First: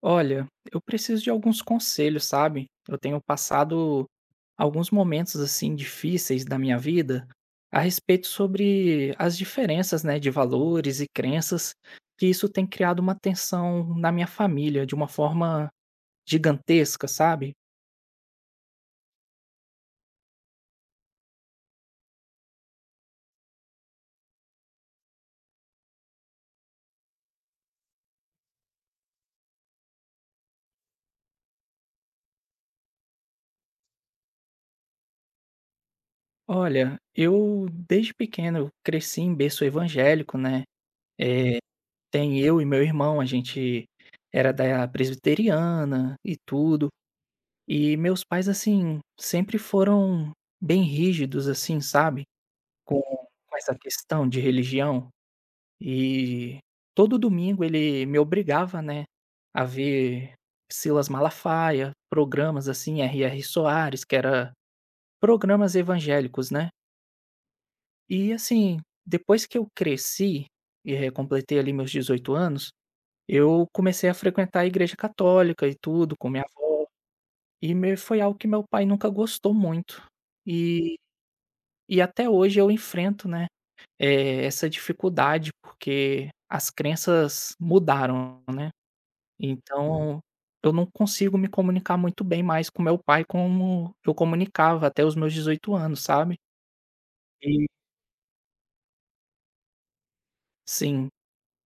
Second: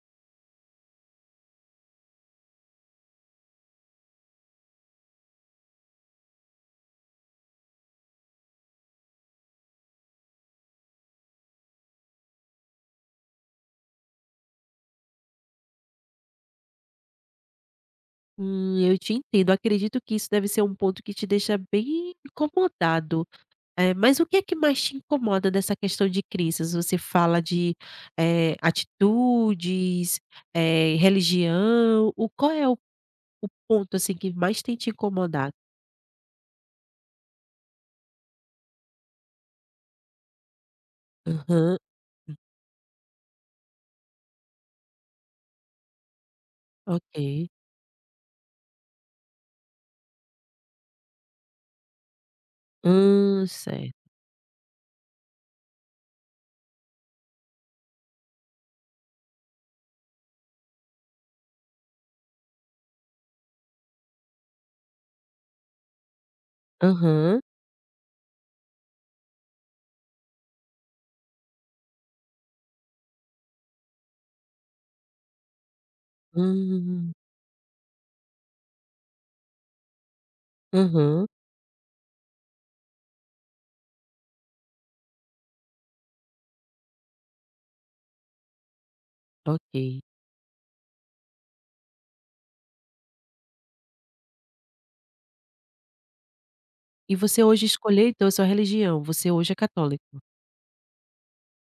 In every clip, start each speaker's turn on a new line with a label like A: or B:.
A: Olha, eu preciso de alguns conselhos, sabe? Eu tenho passado alguns momentos assim difíceis da minha vida a respeito sobre as diferenças, né, de valores e crenças, que isso tem criado uma tensão na minha família de uma forma gigantesca, sabe?
B: Eu te entendo. Acredito que isso deve ser um ponto que te deixa bem incomodado. Mas o que é que mais te incomoda nessa questão de crenças? Você fala de, atitudes, religião. O qual é o ponto, assim, que mais tem te incomodado?
A: Olha, eu desde pequeno eu cresci em berço evangélico, né? Eh,
B: Aham,
A: Tem eu e meu irmão, a gente era da presbiteriana e tudo.
B: ok.
A: E meus pais, assim, sempre foram bem rígidos, assim, sabe, com com essa
B: Certo.
A: questão de religião. E todo domingo ele me obrigava, né, a ver Silas Malafaia, programas assim, R.R. Soares, que era programas evangélicos, né.
B: Aham.
A: E assim, depois que eu cresci e, completei ali meus 18 anos, eu comecei a frequentar a igreja católica e tudo, com minha avó.
B: Hum.
A: Imer foi algo que meu pai nunca gostou muito. E
B: Aham,
A: e até hoje eu enfrento, né, essa dificuldade, porque as crenças mudaram, né. Hum.
B: ok.
A: Então, eu não consigo me comunicar muito bem mais com meu pai como eu comunicava até os meus 18 anos, sabe.
B: E você hoje
A: E
B: escolheu, então, a sua religião. Você hoje é católico?
A: sim,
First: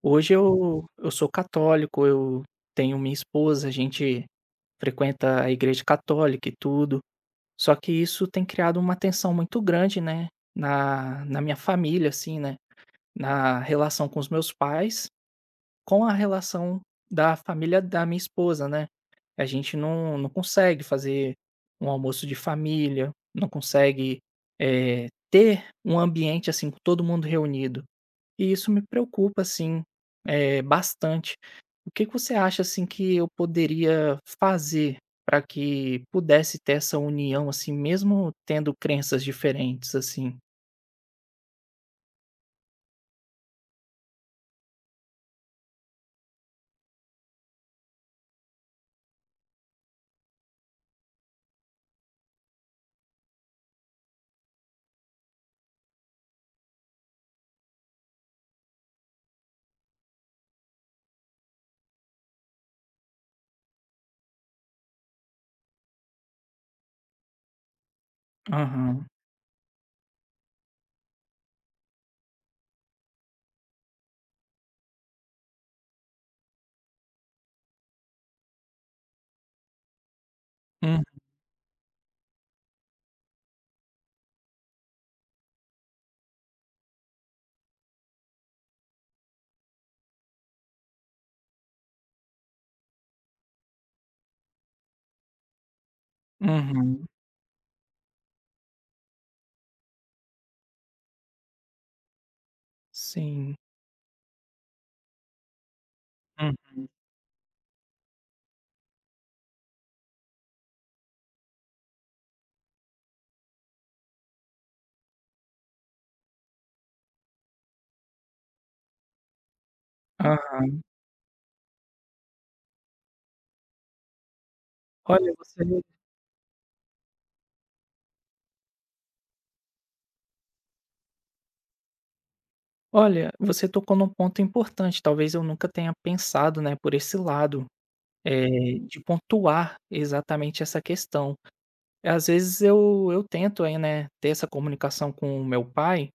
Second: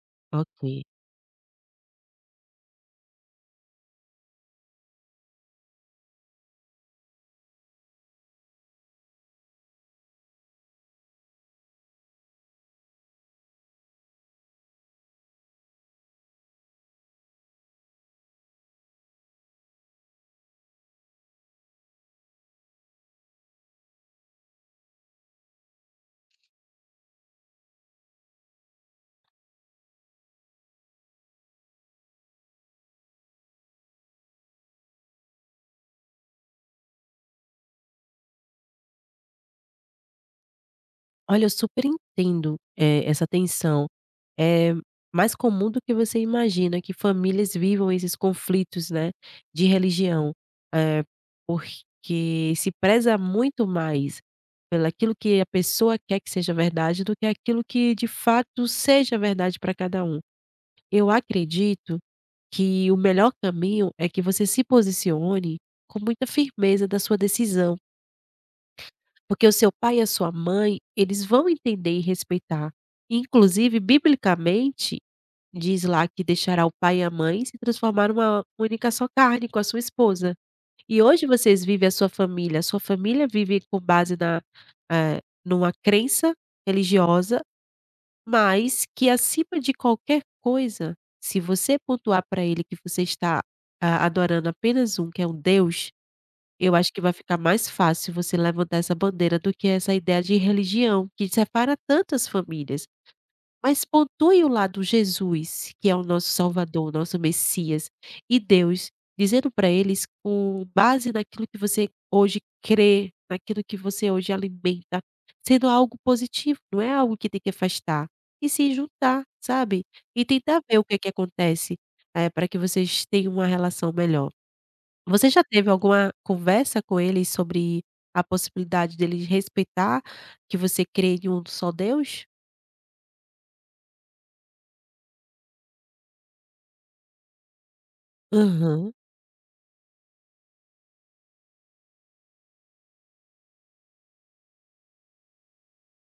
A: hoje
B: Ok.
A: eu sou católico, eu tenho minha esposa, a gente frequenta a igreja católica e tudo. Só que isso tem criado uma tensão muito grande, né, na minha família, assim, né, na relação com os meus pais, com a relação da família da minha esposa, né. A gente não consegue fazer um almoço de família, não consegue, ter um ambiente, assim, com todo mundo reunido. E isso me preocupa, assim, bastante. O que que você acha, assim, que eu poderia fazer para que pudesse ter essa união, assim, mesmo tendo crenças diferentes, assim?
B: Olha, eu super entendo, essa tensão. É mais comum do que você imagina que famílias vivam esses conflitos, né, de religião, eh, porque se preza muito mais pelo aquilo que a pessoa quer que seja verdade do que aquilo que de fato seja verdade para cada um. Eu acredito que o melhor caminho é que você se posicione com muita firmeza da sua decisão.
A: Aham.
B: Porque o seu pai e a sua mãe, eles vão entender e respeitar. Inclusive, biblicamente, diz lá que deixará o pai e a mãe se transformar numa única só carne com a sua esposa. E
A: Hum,
B: hoje vocês vivem a sua família vive com base numa crença religiosa, mas que acima de qualquer coisa, se você pontuar para ele que você está, ah, adorando apenas um, que é um Deus, eu acho que
A: uhum.
B: vai ficar mais fácil você levantar essa bandeira do que essa ideia de religião, que separa tantas famílias.
A: Sim.
B: Mas pontue o lado Jesus, que é o nosso Salvador,
A: Uhum.
B: o nosso Messias, e Deus, dizendo para eles com base naquilo que você hoje crê, naquilo que você hoje alimenta, sendo algo positivo, não é algo que tem que afastar. E se juntar, sabe? E
A: Aham.
B: tentar ver o que é que acontece, para que vocês tenham uma relação melhor. Você
A: Olha,
B: já
A: você
B: teve alguma conversa com ele sobre a possibilidade dele respeitar que você crê em um só Deus?
A: olha, você tocou num ponto importante, talvez eu nunca tenha pensado, né, por esse lado, eh,
B: Aham,
A: de pontuar exatamente essa questão. Às vezes eu tento aí, né, ter essa comunicação com o meu pai.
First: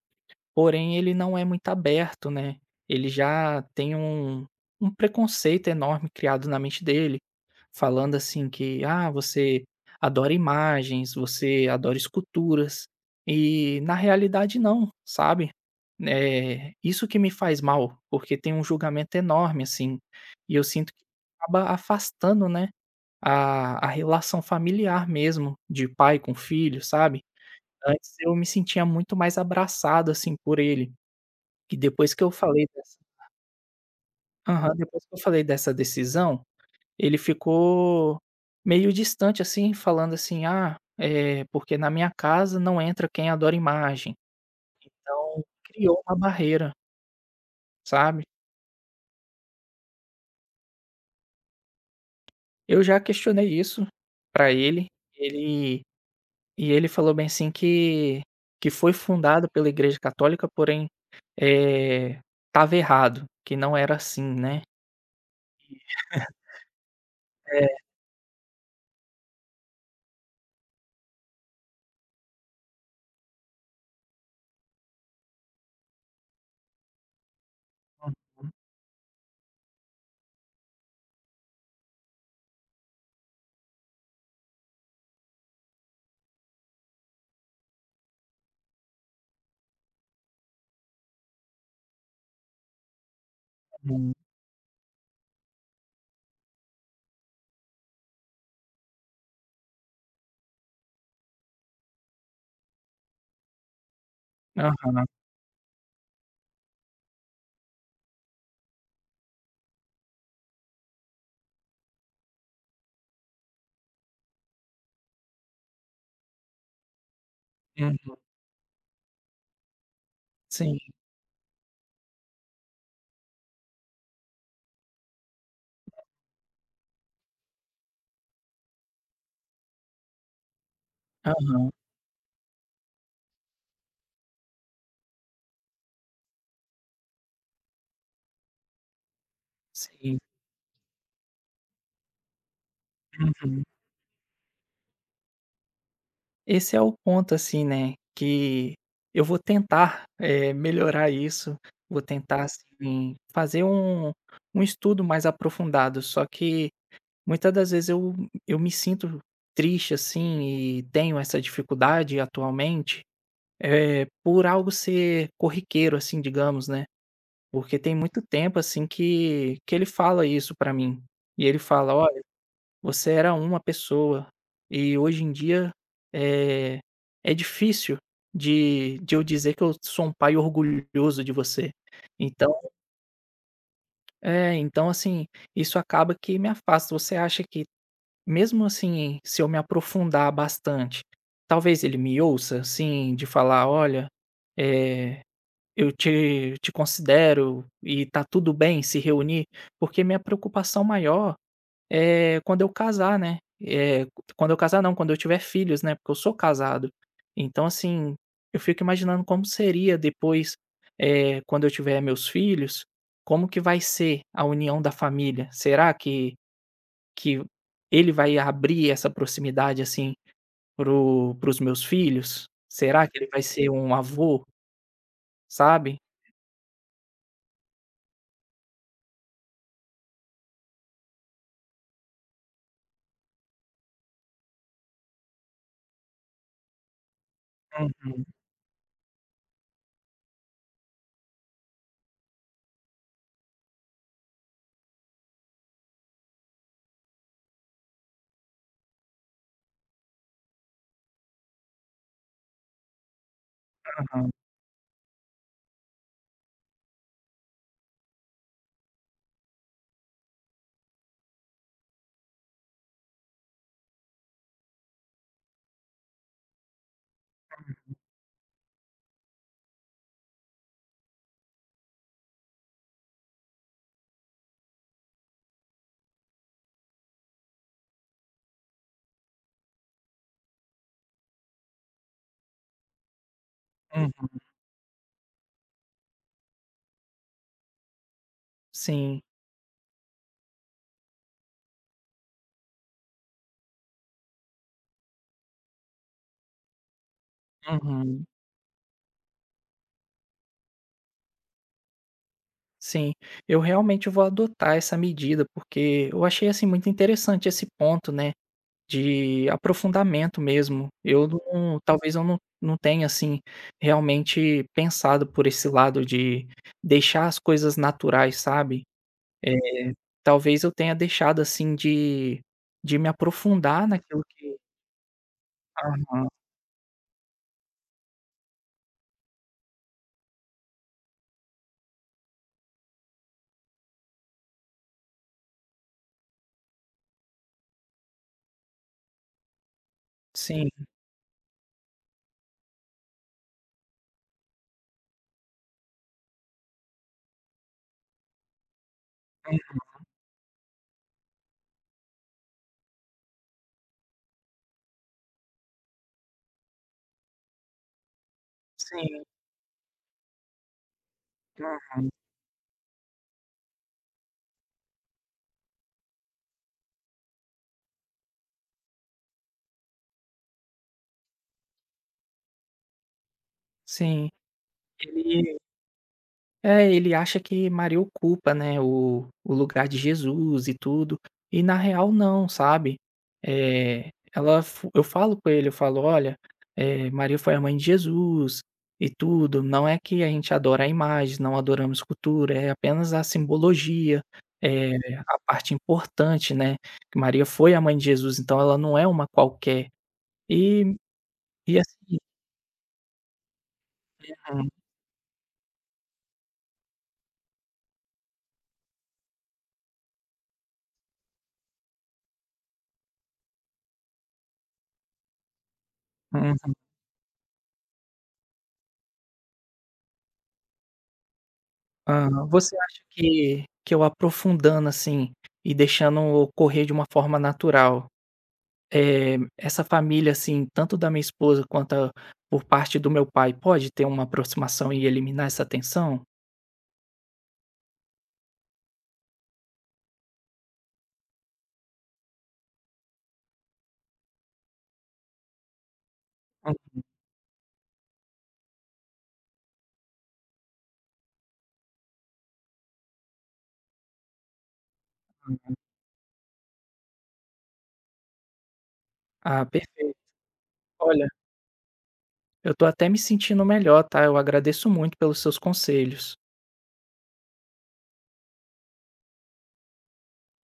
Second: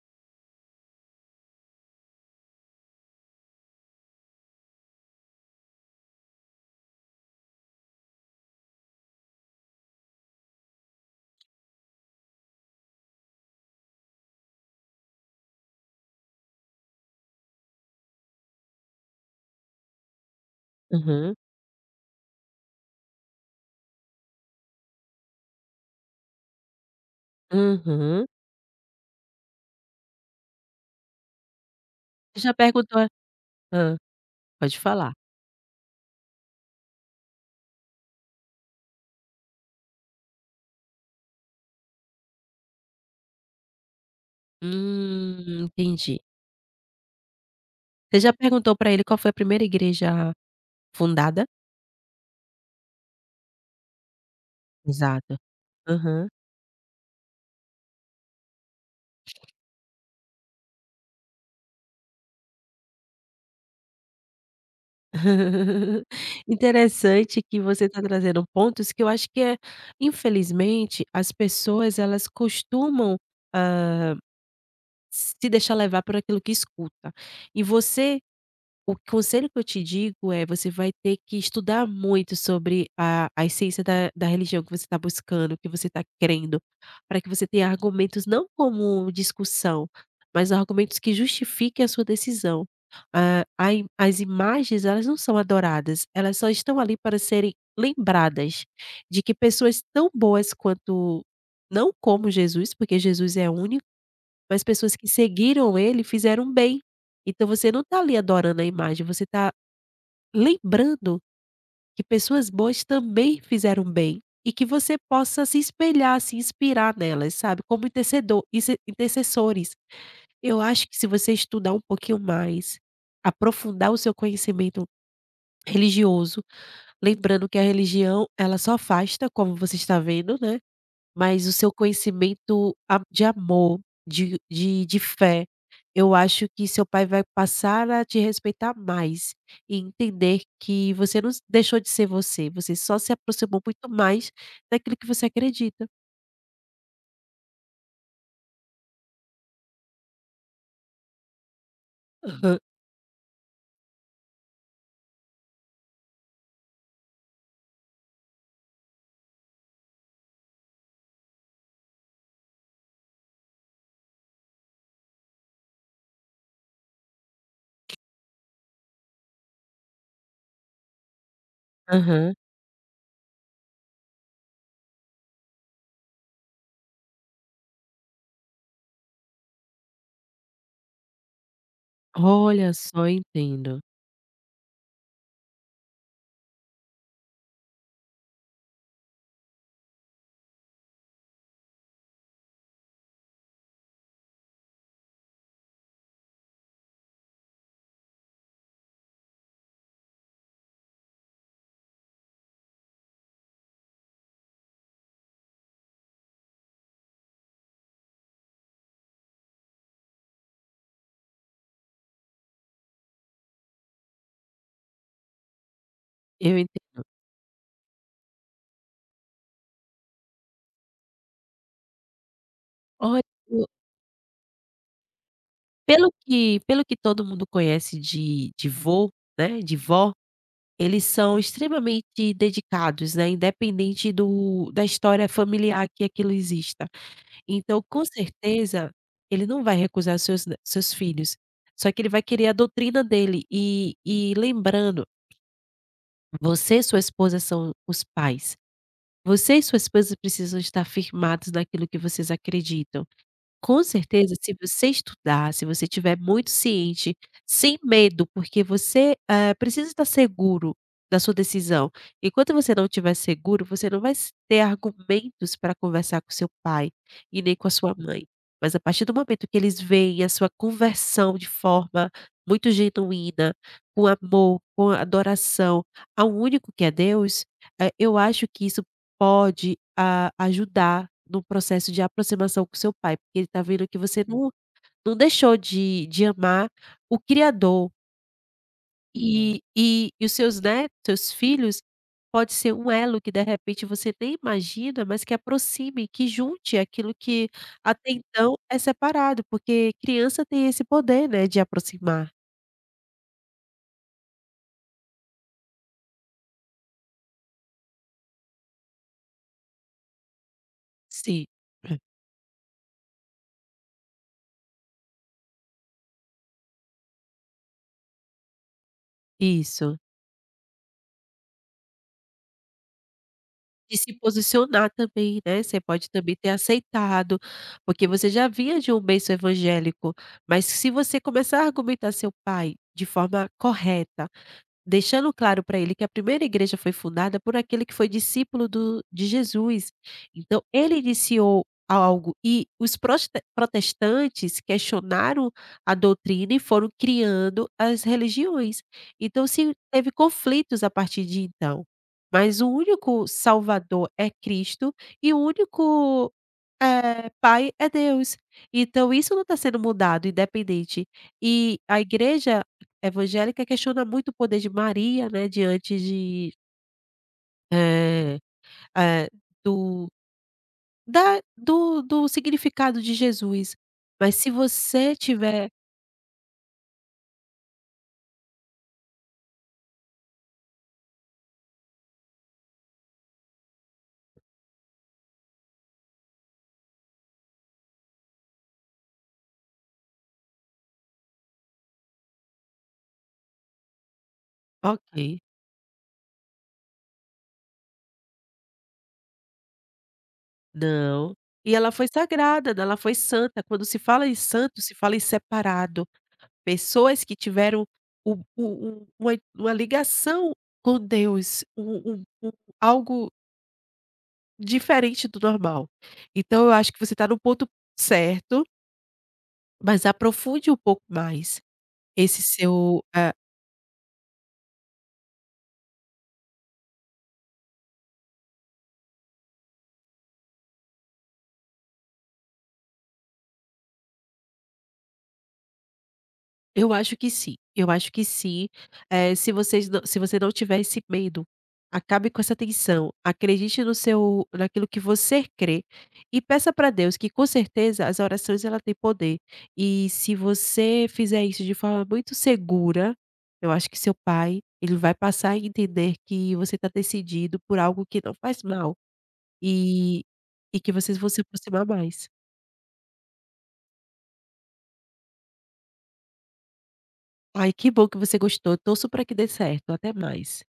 A: Porém, ele não é muito aberto, né. Ele já tem um preconceito enorme criado na mente dele, falando assim que: "Ah, você adora imagens, você adora esculturas", e na realidade não, sabe. Isso que me faz mal, porque tem um julgamento enorme, assim, e eu sinto que
B: aham,
A: acaba afastando, né, a relação familiar mesmo, de pai com filho, sabe. Antes
B: aham.
A: eu me sentia muito mais abraçado, assim, por ele. Que depois que eu
B: Você já
A: falei dessa
B: perguntou hã,
A: Aham,
B: pode
A: depois
B: falar.
A: que eu falei dessa decisão, ele ficou meio distante, assim, falando assim: "Ah, porque na minha casa não entra quem adora imagem". Então criou uma
B: Entendi.
A: barreira,
B: Você
A: sabe.
B: já perguntou pra ele qual foi a primeira igreja fundada?
A: Eu já questionei isso pra ele,
B: Exato.
A: ele
B: Aham.
A: e ele falou bem assim que foi fundado pela Igreja Católica, porém, é estava errado, que não era assim, né.
B: Interessante que
A: É.
B: você tá trazendo pontos que eu acho que é infelizmente as pessoas elas costumam hã se deixar levar por aquilo que escuta. E você,
A: Uhum,
B: o conselho que eu te digo é, você vai ter que estudar muito sobre a essência da religião que você está buscando, que você está querendo, para que você tenha argumentos não como discussão, mas argumentos que justifiquem a sua decisão. Ah, a im
A: uhum.
B: as imagens, elas não são adoradas, elas só estão ali para serem lembradas de que pessoas tão boas quanto, não como Jesus, porque Jesus é único, mas pessoas
A: Aham,
B: que seguiram ele fizeram bem. Então você não está ali adorando a imagem, você está lembrando que pessoas boas também fizeram bem e que você possa se espelhar, se inspirar nelas, sabe, como
A: uhum.
B: intercedor inse intercessores. Eu
A: Sim,
B: acho que se você estudar um pouquinho mais, aprofundar o seu conhecimento religioso, lembrando que a religião, ela só afasta, como você está vendo, né. Mas o seu
A: aham,
B: conhecimento a de amor, de fé, eu acho que seu pai vai passar a te respeitar mais e
A: sim.
B: entender que você não deixou de ser você, você só se aproximou
A: Uhum.
B: muito mais daquilo que você acredita.
A: Esse é o ponto, assim, né, que eu vou tentar, melhorar isso, vou tentar,
B: Aham,
A: assim, fazer um estudo mais aprofundado, só que muitas das vezes eu me sinto triste, assim, e tenho essa dificuldade atualmente, por algo ser corriqueiro, assim, digamos, né, porque tem muito tempo, assim, que ele fala isso pra mim, e ele fala: ó.
B: aham.
A: Você era uma pessoa. E hoje em dia, eh, é difícil de eu dizer que eu sou um pai orgulhoso de você. Então
B: Olha só, entendo,
A: é, então assim, isso acaba que me afasta. Você acha que mesmo assim, se eu me aprofundar bastante, talvez ele me ouça, assim, de falar: "Olha, eh, eu te considero e tá tudo bem se reunir?" Porque minha preocupação maior quando eu casar, né, eh, quando eu casar não, quando eu tiver filhos, né, porque eu sou casado. Então assim, eu fico imaginando como seria depois, quando eu tiver meus filhos, como que vai ser a união da família? Será que
B: eu entendo.
A: que ele vai abrir essa proximidade, assim, para o os meus filhos? Será que
B: Olha,
A: ele vai
B: eu-
A: ser um avô, sabe?
B: pelo que todo mundo conhece de vô, né, de vó, eles são extremamente dedicados, né, independente do da história familiar que aquilo exista. Então,
A: Uhum,
B: com certeza, ele não vai recusar os seus seus filhos, só que ele vai querer a doutrina dele. E lembrando, você e sua esposa são os pais. Você e sua esposa precisam estar firmados naquilo que vocês acreditam. Com
A: uhum,
B: certeza, se você estudar, se você tiver muito ciente, sem medo, porque você, precisa estar seguro da sua decisão. Enquanto você não estiver seguro, você não vai s ter argumentos para conversar com seu pai e nem com a sua mãe. Mas a partir do momento que eles veem a sua conversão de forma muito genuína, com amor, com adoração ao único que é Deus, eu acho que isso pode a ajudar no processo de aproximação com seu pai, porque ele está vendo que você não deixou de amar o criador,
A: sim,
B: e e os seus netos, seus filhos, pode ser um elo que de repente você nem imagina, mas que aproxime, que junte aquilo que até
A: uhum.
B: então é separado, porque criança tem esse poder, né, de aproximar.
A: Sim, eu realmente vou adotar essa medida, porque eu achei assim muito interessante esse ponto, né, de aprofundamento mesmo. Eu
B: Sim.
A: não, talvez eu não, não tenha assim realmente pensado por esse lado de deixar as coisas naturais, sabe? É,
B: Isso.
A: talvez eu tenha deixado assim de me aprofundar
B: E se
A: naquilo que.
B: posicionar também, né, você pode
A: Aham,
B: também ter aceitado, porque você já vinha de um berço evangélico, mas se você começar a argumentar seu pai de forma correta, deixando claro para ele que a primeira igreja foi fundada por aquele que foi discípulo do de Jesus. Então
A: sim,
B: ele iniciou algo e os proste protestantes questionaram a doutrina e foram criando as religiões. Então
A: hum,
B: se teve conflitos a partir de então. Mas o único salvador é Cristo e o único é, pai é Deus. Então
A: sim,
B: isso não está sendo mudado, independente. E
A: hum,
B: a igreja evangélica questiona muito o poder de Maria, né, diante de, eh eh, do da do do significado de Jesus.
A: sim.
B: Mas se você
A: Ele
B: tiver.
A: É, ele acha que Maria ocupa, né, o lugar de Jesus e tudo, e na real não, sabe. Eh, ela fo Eu falo com ele, eu falo: "Olha, Maria foi a mãe de Jesus e tudo, não é que a gente adora a imagem, não adoramos escultura, é apenas a simbologia,
B: Ok,
A: Uhum. a parte importante, né, que Maria foi a mãe de Jesus, então ela não é uma qualquer". E
B: não. E
A: e
B: ela foi
A: assim
B: sagrada, né, ela foi santa. Quando se fala em
A: hum,
B: santo, se fala em separado. Pessoas que tiveram o uma ligação com Deus, algo diferente do normal. Então eu
A: hum.
B: acho que você está no ponto certo, mas aprofunde um pouco mais esse
A: Aham. Você acha
B: seu.
A: que eu aprofundando, assim, e deixando ocorrer de uma forma natural, essa família, assim, tanto da minha esposa quanto a por parte do meu pai, pode ter uma aproximação e eliminar essa tensão?
B: Eu acho que sim, eu acho que sim. Se você não tiver esse medo, acabe com essa tensão, acredite no seu naquilo que você crê e peça para Deus que com certeza as orações ela tem poder. E se você fizer isso de forma muito segura, eu acho que seu pai, ele vai passar a
A: Uhum.
B: entender que você está decidido por algo que não faz mal,
A: Ah, perfeito.
B: e e que vocês
A: Olha,
B: vão se aproximar mais.
A: eu tô até me sentindo melhor, tá. Eu agradeço muito pelos seus conselhos.
B: Ai, que bom que você gostou, torço para que dê certo, até mais.